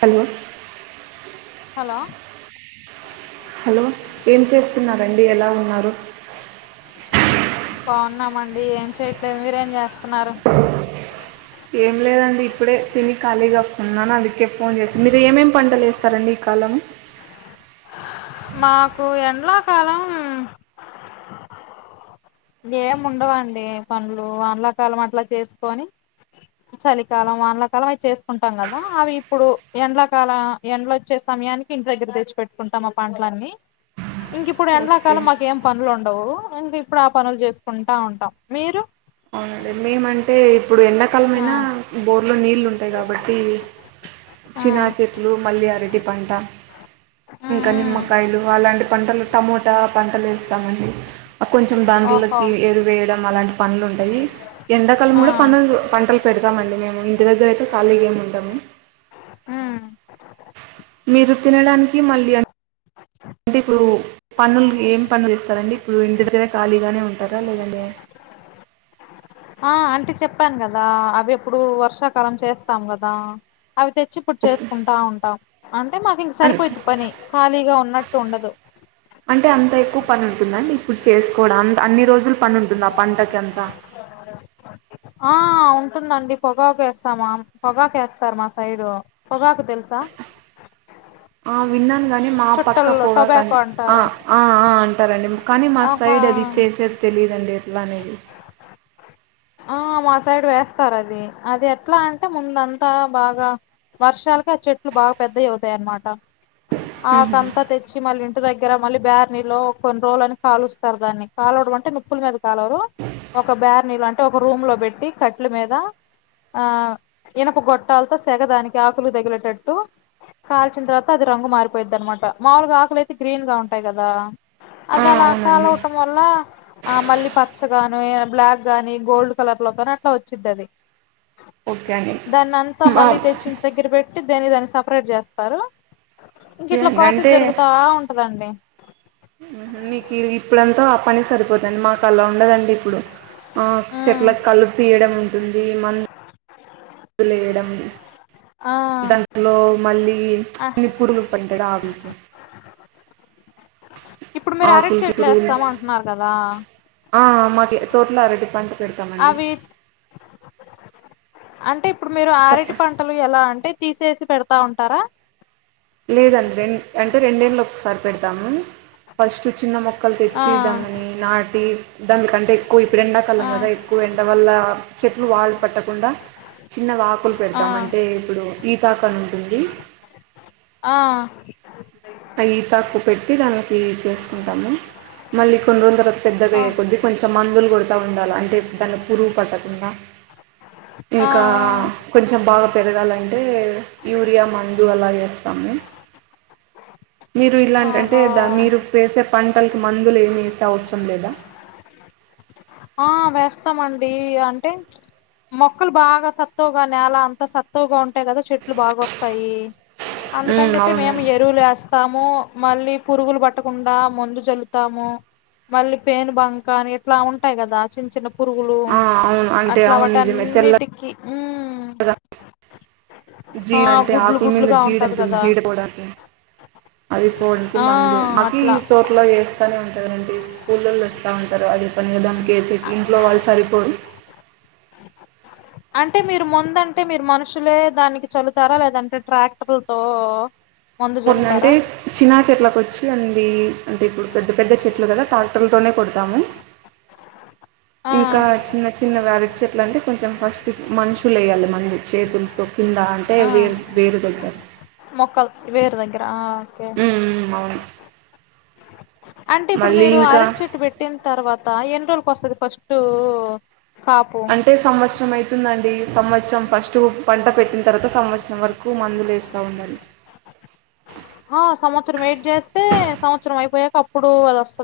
Hello hello hello ఏం చేస్తున్నరండి ఎలా ఉన్నారు బాగున్నామండి ఏం చేయట్లేదు మీరేఏం చేస్తున్నారు ఏం లేదండి ఇప్పుడే తిని ఖాళీగాఉన్నాను అందుకే ఫోన్ చేస మీరు ఏమేం పంటలు ఏ స్తారండి ఈ కాలం మాకు ఏండ్లకాలం ఏం ఉండవండి పనులు వానకాలం అట్లా చేసుకొని చలికాలం వంలకాలం అవి చేసుకుంటాం కదా అవి ఇప్పుడు ఎండాకాలం ఏండ్లు వచ్చే సమయానికి ఇంటి దగ్గర తెచ్చిపెట్టుకుంటాం అప్పుడు టలన్నీ ఇంకీ ఇప్పుడు ఓకే ఎండాకాలం మాకు ఏం పనులు ఉండ హలో ఇంక ఇప్పుడు ఆ పనులు చేసుకుంటా ఉంటాం మీరు అవునండి మేము అంటే ఇప్పుడు ఎండాకాలం ఆ అయినా బోర్లో నీళ్లు ఉంటాయి కాబట్టి ఆ చినాచెట్లు మల్లి అరటి పంట ఉ ఉమ్ ఇంకా ఉ నిమ్మకాయలు అలాంటి పంటలు టమోటా పంటలు వేస్తామండి కొంచెం ఓహో దాంలకి ఎరువేయడం అలాంటి పన్ ఉమ్ ఎండాకాలం ఆ కూడా పంటలు పంటలు పెడతామండి మేము ఇంటి దగ్గర అయ్ ఖాళీ గేమ్ ఉండము ఉమ్ మీరు తినడానికి మళ్ళీ అంటే ఇప్పుడు పన్లు ఏం పనులు చేస్తారండి ఇప్పుడు ఇంటి దగ్గర ఖాళీగానే ఉంటారా లేదంటె ఆ అంటె చెప్పాను కదా అవి ఇ ప్పుడు వర్షాకాలం చేస్తాం కదా అవి తెచ్చి ఇప్పుడు ఓకే చేసుకుంటా ఉంటాం అంటే మాకు ఇంక అన్ సరిపోయిద్ది పని ఖాళీగా ఉన్నట్టు ఉండదు చేసుకోవడన్ త్ అన్ని రోజులు పని ఉంటుంద ఆ పంటకి అంత ఆ ఉంటుందండి పొగావేస్తాము పొగాకు వేస్తారు మా సైడు పొగాకు తెలుసా ఆ విన్నాను గాని మా పక్క చుట్టల్లో పొగాక్ కానీ టొబాకో ఆ అంటారు ఆ ఆ అంటారండి కానీ మా ఆహా సైడ్ అది చేసేది తెలియదుఅండి ఎట్లా అనేద్ అ ఆ మా సైడ్ వేస్తారు అది అది ఎట్లా అంటే ముందంతా బాగా వర్షాలకి ఆ చెట్లు బాగా పెద్దయ్ అవుతాయి అనమాట మ్మ్. ఆకంతా తెచ్చి మళ్ళీ ఇంటి దగ్గర మళ్ళీ బేార్ నీళ్ళు కొన్ని రోజులని కాలుస్తారు దాన్ని కాలవడం అంటే నిప్పుల మీద కాలరు ఒక బ్యార్ నీళ్ళు అంటే ఒక రూమ్ లో పెట్టి కట్ల మీద ఆ ఇనప గొట్టాలతో సెగదానికి ఆకులు దిగిరటట్టు కాల్చిన తర్వాత అది రంగు మారిపోయిది అనమాట మాములుగా ఆకులు అయితే గ్రీన్ గా ఉంటాయి కదా ఆ అది అలా అవునండి కాలువటం వల్ల ఆ మళ్ళీ పచ్చగాని బ్లాక్ గానీ గోల్డ్ కలర్ లోతోని అట్లా వచ్చిది అది ఓకే అండి దానంత మా- మళ తెెచ్చి ఇంటిదగ్గర పే అంటే దేనికి దానిని సపరేట్ చేస్తారు ఇంక ఇట్లా ఏంటంటే ప్రాసెస్ జరుగుతా ఉంటదండి మీకు ఇప్పుడంతా ఆ పని సరిపోతు ది మకాల ఉండదండి ఇప్పుడు ఆ ఉమ్ చెట్ల కళ్ళు తీయడం ఉంటుంది మ లేయడం ఆ దాట్లో మళ్ళీ ఆ కొన్ని పరులు పంటాడు ఆవికి ఇప్పుడు మీరు అరెట్ ఆకులకి చెట్లు పురుగులు వేస్తామ అంటున్నారు కదా ఆ మాకు తోటలో అరటి పంట పెడతామండి అవి అంటే ఇప్పుడు మీరు ఆరిటి చెప్పండి పంటలు ఎలా అంటే తీసే పెడతా ఉంటారా లేదండి రెం అంటే రెండేళ్ళ ఒకసారి పెడతాము ఫస్ట్ చిన్న మొక్క మక్కలు ఆ తెచ్చి దాన్నని నాటి దానికంటే ఎక్కువ ఇప్పుడు ఎండాకాల ఆ కదా ఎక్కువ ఎండ వల్ల చె వాళ్ళ పట్టకుండా చిన్న వాకు లు ఆ పెడతాం అంటే ఇప్పుడు ఈ బాకా ఉంటుంది ఆ అవి తక్కు పెట్టి దాకి చేసుకుంటాము మళ్ళీ కొన్నిరోజుల తర్వాత ఆ పెద్దగాయే కొద్ది కొంచెం కొంచెం మందులు కొడతూ ఉండాలి అంటే దాన్ని పురుగు పట్టకుండా ఆ ఆ ఇంకా కొంచెం బాగా పెరగాలంటే యూరియా మందు అలా వేస్తాము మీరు ఇలాంటింటే ఆహా మీరు పంటలకు మందులు ఏమి వేసే అవసరం లేదా ఆ వేస్తామండి అంటే మొక్కలు బాగా సత్వుగా నేల అంతా సత్వుగా ఉంటాయి కదా చెట్లు బాగా వస్తాయి అందుకని ఉమ్ చెప్పి అవును మేము ఎరువులు వస్తాము మళ్ళీ పురుగులు పట్టకుండా మందు చల్లుతాము మళ్ళీ పేన్ బంకా అని ఇట్లా ఉ యి కదా చిన్న చిన్న పురుగులు ఆ అవును అంటే అట్లా అవును వాటి నిజమే తెల్లగా అన్నిటికిీ ఆ జీడ అంటే గుడ్లు ఆకుల మీద గుడ్లుగా జీడ ఉంటది అంటుంది కదా జీడపోడానికి అది పోవడానికి ఆ మందు మాకి ఈ అట్లా తోర్లో వేస్తానే ఉంటందిండి కూళ్ళల్లో వస్తా ఉంటారు అది పని దానికినికెసే కీ ఇంట్లో వాళ్ళు సరిపోరు అంటే మీరు ముందంటే మీరు మనుషులే దానికి చల్లుతారా లేదంటే ట్రాక్టర్లతో మందు పొన్నంటే జల్లుతారా చినా చెట్లకు వచ్చి అంది అంటే ఇప్పుడు పెద్ద పెద్ద చెట్లు కదా ట్రాక్టర్లతోనే కొడతాము ఆ ఇంకా చిన్న చిన్నగా అరటి చెట్ల అంటే కొంచెం ఫస్ట్ మనుషులు వేయాల మందు చేతులతో కింద అంటే ఆ వేరు వేరుతొత్త మొక్కలు వేరు దగ్గర ఆ ఓకే అంటే ఇప్పుడు మళ్ళీ మీరు ఇంకా అరటి చెట్టు పెట్టిన తర్వాత ఎన్నో రోజుల్ కోస్తది ఫస్టు అంటే సంవత్సరం అయ్తుందండి సంవత్సరం ఫస్టు పంట పెట్టిన తర్వాత సంవత్సరం వరకు మందులు వేస్తా ఉండాలి. ఆ సంవత్సరం వెయిట్ చేస్తే సంవత్సరం అయిపోయాక అప్పుడు అది వస్త్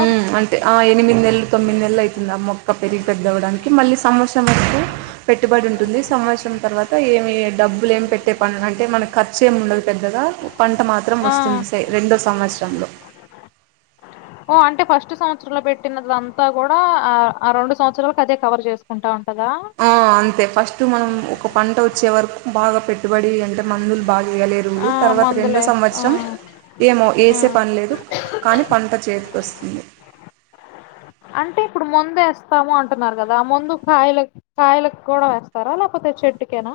ఉ అంటే ఆ ఎనిమిది నెలలు తొమ్మిది నెలలైతుంది ఆ మొక్క పెరిగి పెద్దవ్వడానికి, మళ్ళీ సంవత్సరం వరకు పెట్టుబడి ఉంటుంది. సంవత్సరం తర్వాత ఏమి డబ్బులు ఏమి పెట్టే పన్ అంటే మనకు ఖర్చేమి ఉండదు పెద్దగా పంట మాత్రం ఆ వస్తుంది సె రెండో సంవత్సరంలో. ఓ అంటే ఫస్ట్ సంవత్సరంలో పెట్టినదంతా కూడా ఆ ఆ రెండు సంవత్సరాలకు అదే కవర్ చేసుకుంటా ఉంటదా ఆ అంతే ఫస్ట్ మనం ఒక పంట వచ్చే వరకు బాగా పెట్ పెట్టుబడి అంటే మందులు బాగా వేయలేరుములు ఆ తర్వాత రెండో మందులేస్ ఆ సంవత్సరం ఏమో ఆ వేసే పని లేదు కానీ పంట చేతికి వస్తుంది. మొందు వేస్తాము అంటున్నారు కదా మందు కాయల కాయలకు కూడా వేస్తారా లేకపోతే చెట్టుకేనా.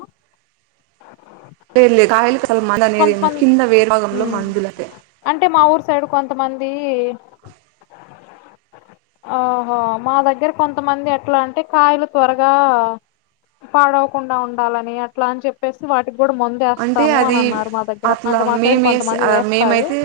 లేదులే కాయకి కాద్ మందు అనేది కొంతమంది కింద వేరు భాగంలో ఉమ్ మందులకి తీ ఆహా మా దగ్గర కొంతమంది ఎట్లా అంటే కాయలు త్వరగా పాడవకుండా ఉండాలని అట్లా అని చెప్ పెసుమ ఇ కూడా అంటే మందేస్తాము అని అది అన్నారు మా దగ్గర అట్లా అంటే మా సైడ్ మేము వేసే కొంతమంది వేస్తారు. మేమైతే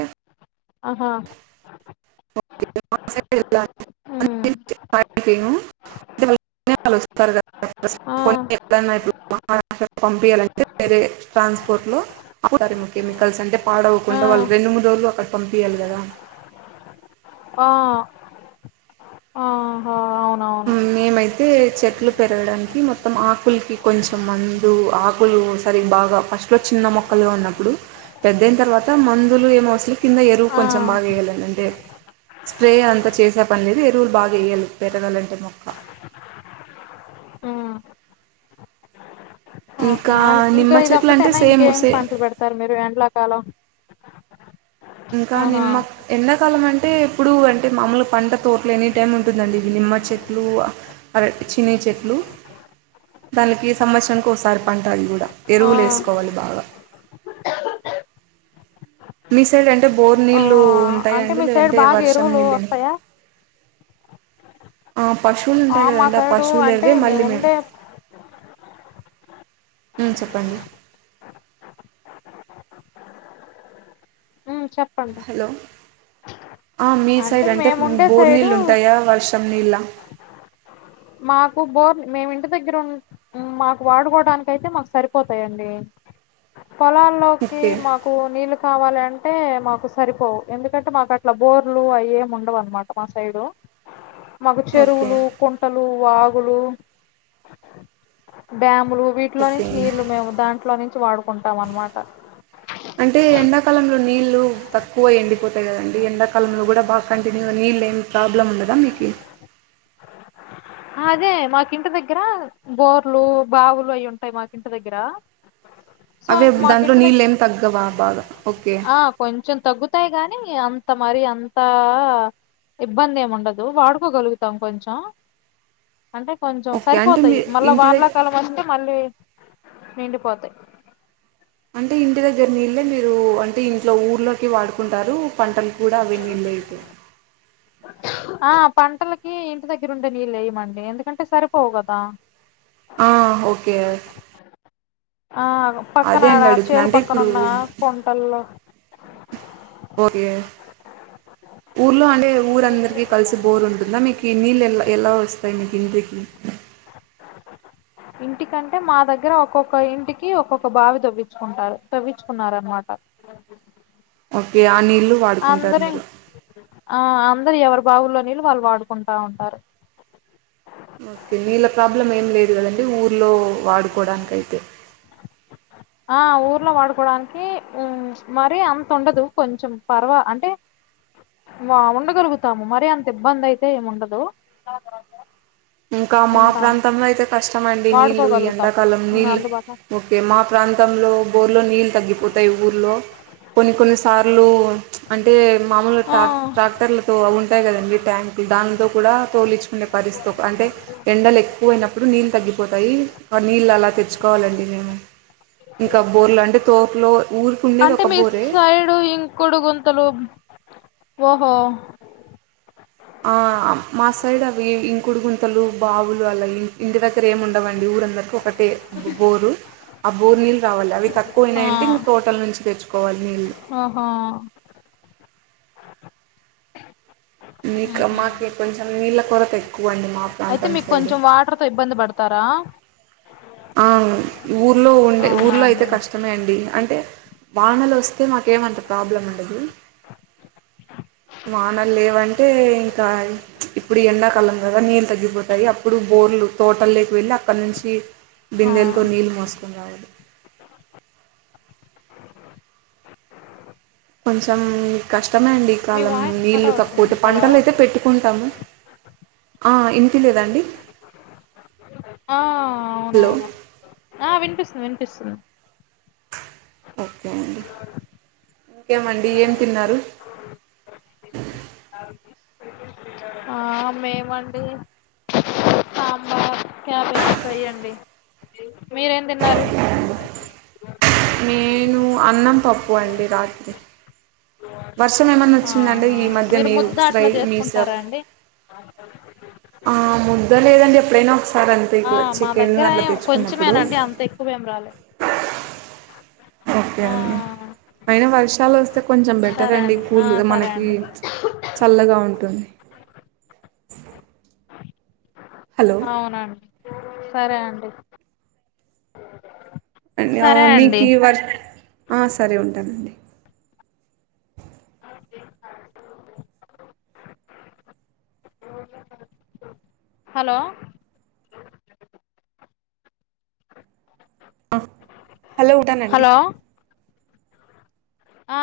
ఆహా ే ఉమ్ కదాడు మ ఆ [unintelligible] పంపియాలంటే వేరే ట్రాన్స్పోర్ట్ లో అప్పుడు కలిపేది కెమికల్స్ అంటే ఆ పాడవ్వకుండా వాళ్ళు రెండు మూడు రోజులు అక్కడ పంపియాలి కదా. ఆ ఆహా ఉ అవునవును మేమైతే చెట్లు పెరగడానికి మొత్తం ఆకులికి కొంచెం మందు ఆకులు సరిగ్ బాగా ఫస్ట్లో చిన్న మొక్కలుగా ఉన్నప్పుడు, పెద్దయిన తర్వాత మందులు ఏమో అసలు కింద ఎరువు ఆ కొంచెం బాగాయేల అంటే స్ప్రే అంతా చేసే పని లేదు ఎ తూల్ బాగా ఎయలి పెత్తరలన్ టే మొక్క ఆ ఆహో ఇంకా అన్ నిమ్మ ఇంకా చెట్లు అంటే ఇదిొక్కటైనా సేమ్ ఇంకేం సే పంటలు పెడతారు మీరు ఎండ్లా కాలం ఇంకా నిమ్మ ఎండాకాలం అంటే ఇప్పుడు అంటే మామూలు పంట తోట్లు ఎనీ టైము ఉంటుందండి, ఇవి నిమ్మ చెట్లు అరట్ చినీ చెట్లు దానికి సంవత్సరానికి ఒకసారి పంట అది కూడా. ఆ ఎరువులు వేస్కోవాలి బాగా మీ సైడ్ అంటే బోర్ ఆ నీళ్లు అంటే మీ సైడ్ బాగా ఎరువులు వస్తాయా. ఆ పశువులు ఉంటాయి మా కదండి ఆ సైడు అంటే పశువులువే మళ్ళీ మేము ఉండే ఉం చెప్పండి. ఉం హలో ఆ మీ సైడ్ అంటే మేముండే బోర్ సైడు నీళ్ళు ఉంటాయా వర్షం నీలు మాకు బోర్ మేమి ఇంటి దగ్గర మాకు వాడుకోవడానికి అయితే మాకు సరిపోతాయండి. పొలాల్లోకి ఓకే మాకు నీళ్లు కావాలి అంటే మాకు సరిపోవు ఎందుకంటే మాకు అట్లా బోర్లు అవి ఏమి ఉండవు. అన్నమాట మా సైడు మాకు ఓకే చెరువులు వాగులు, డ్యాములు. వీటిలో నుంచి ఓకే నీళ్లు మేము దాంట్లో నుంచి వాడుకుంటాం అనమాట. అంటే ఎండాకాలంలో నీళ్లు తక్కువ ఎండిపోతాయి. కదండి ఎండాకాలంలో కూడా బాగా కంటిన్యూ నీళ్లు ఏమి ప్రాబ్లం ఉండదా మీకి. అదే మాకింటి దగ్గర బోర్లు బావులు అవి ఉంటాయి మాకింటి దగ్గర సో అవే ఇంక మాకు దాంట్లో ఇంటి దగ్గ నీళ్లు ఏమి తగ్గవా బాగా ఓకే తాయి గాని అంత మరి అంత ఇబ్బంది ఏమి ఉండదు. వాడుకోగలుగుతాం కొంచెం అంటే కొంచెం ఓకే అంటే మీ సరిపోతాయి. మళ్ళా ఇంటి వానల దగ్గర కాలం వస్తే మళ్ళీ నిండి పోతాయి. అంటే ఇంటి దగ్గర నీళ్ళే మీరు అంటే ఇంట్లో ఊర్లోకి వాడుకుంటారు. పంటలు కూడా అవే నీళ్ళే అయితాయి. ఆ పంటలకి ఇంటి దగ్గర ఉండే నీళ్ళు వేయమండి ఎందుకంటే సరిపోవు కదా. ఆ ఓకే ఆ అదే అండి పక్కనడా అడుగుతున్నా చేలు అంటే ఇప్పుడు పక్కనున్న గుంటల్లో. ఓకే ఊరందరికి కలిసి బోర్ ఉంటుందా. మీకు నీళ్ళు ఎలా వస్తాయి మీకు ఇంటికి ఇంటికంటే మా దగ్గర ఒక్కొక్క ఇంటికి ఒక్కొక్క బావి తవ్విచ్చుకున్నారు. తవ్విచుకున్నారన్నమాట ఓకే అ నీల్లు వాడుకుంటారు మీరు ఆ అందరు ఎవరు బావుల్లో నీళ్ళు వాళ్ళు వాడుకుంటా ఉంటారు. ఓకే నీళ్ళ ప్రాబ్లం ఏం లేదు కదండి. ఊర్లో వాడుకోడానికి అయితే ఆ ఊర్లో వాడుకోవడానికి మరి అంత ఉండదు. కొంచెం పర్వ అంటే ఉండగలుగుతాము మరి అంత ఇబ్బంది అయితే ఏమి ఉండదు. ఇంకా మా ఉంటాం ప్రాంతంలో అయితే కష్టంమండి. నీళ్లు ఈ వాడుకోగలుగుతాం ఎండాకాలం ఉమ్, నీళ్ళు అందుబాటు ఓకే మా ప్రాంతంలో బోర్లో నీళ్ళు తగ్గిపో పొతయ్ ఊర్లో కొన్ని కొన్ని స సార్లు అంటే మామూల్ ఆ టా టాక్టర్లతో అవుంటయ్ కదండి ట్యాంకుల్ దాంతో కూడా తోలిచ్చుకునే పరిస్ అంటే ఎండలు ఎక్కువ అయినప్పుడు నీళ్ళు తగ్గిపోతాయి. అ నీళ్ళు అలా తెచ్చుకోవాలండి మేము, ఇంకా బోర్లు అంటే తోపులో ఊరికి ఉండేది ఒక బోరే కుడు గుంతలు ఓహో ఆ మా సైడ్ అవి ఇంకుడు గుంతలు బావులు అలయి ఇంటి దగ్గర ఏమి ఉండవండి ఊరందరికి ఒక తె బొ బోరు అబొర్నిల్ రావాలె అవి ఆ తక్కువయినాయంటే ఇం తోటల్ నుంచి తెచ్చుకోవాలి నీళ్ళు ఓహో మీకు మ్హూ. మాకి కొంచెం నీళ్ళ కొరతెక్ అయితే మీకు కొంచెం వాటర్ తో ఇబ్బంది పడతారా. ఆ ఊర్లో ఉండే అవునా ఊర్లో అయితే అండి కష్టమే అండి అంటే వానలు వస్తే మాకేమంత ప్రాబ్లం ఉండదు. వానలు లేవంటే ఇంకా ప్చ్ ఇప్పుడు ఎండాకాలం కదా నీళ్ళు తగ్గిపోతాయి, అప్పుడు బోర్లు తోటల్లేకి వెళ్ళి అక్కన్నించి ఆ బిందెలతో నీళ్ళు మోస్కొని రావాలి. కొంచెం కష్ ట్టమే అండి ఈ మీ కాలం వాయిస్ కట్ నీళ్ళు తక్కువుతె అవుతుంది హలో పంటలు అయితే పెట్టుకుంటాము. ఆ ఇనిపిలేదండి. ఆ అవునవును ఆ వినిపిస్సుంది వినిపిస్సుంన్ ఓకే అండి ఇంకేమండి ఏం తిన్నారు. ఆ మేమండి సాంబార్ క్యాపేస్ ఫ్రై అండి, మీరేం తిన్నారు. ము అన్నం పప్పు అండి రాత్రి వర్షం ఏమన్నా వచ్చిందండి, ఆహా ఈ మధ్య మీరు మీయు ముద్ద శ్రై అట్లా చేసుకుంటారా మీసప్ అండి ఆ ముద్ద లేదండి ఎప్పుడైనా ఒ ఆ మా దగ్గర ఎవ్ కొంచమేనండి, అంత ఎక్కువేమ్ రాలే ఓకే ఆ అండి అయన వర్షాలు వస్ తే కొంచెం బెటర్ సరే అండి ఆ కూల్ సరే మనకి, అండి చల్లగా ఉంటుంది. హలో అవున సరే అండి అ న్య సరే అండి మీకి వర్ ఆ సరే ఉంటానండి. హలో ఆ హలో ఉంటనండి. హలో ఆ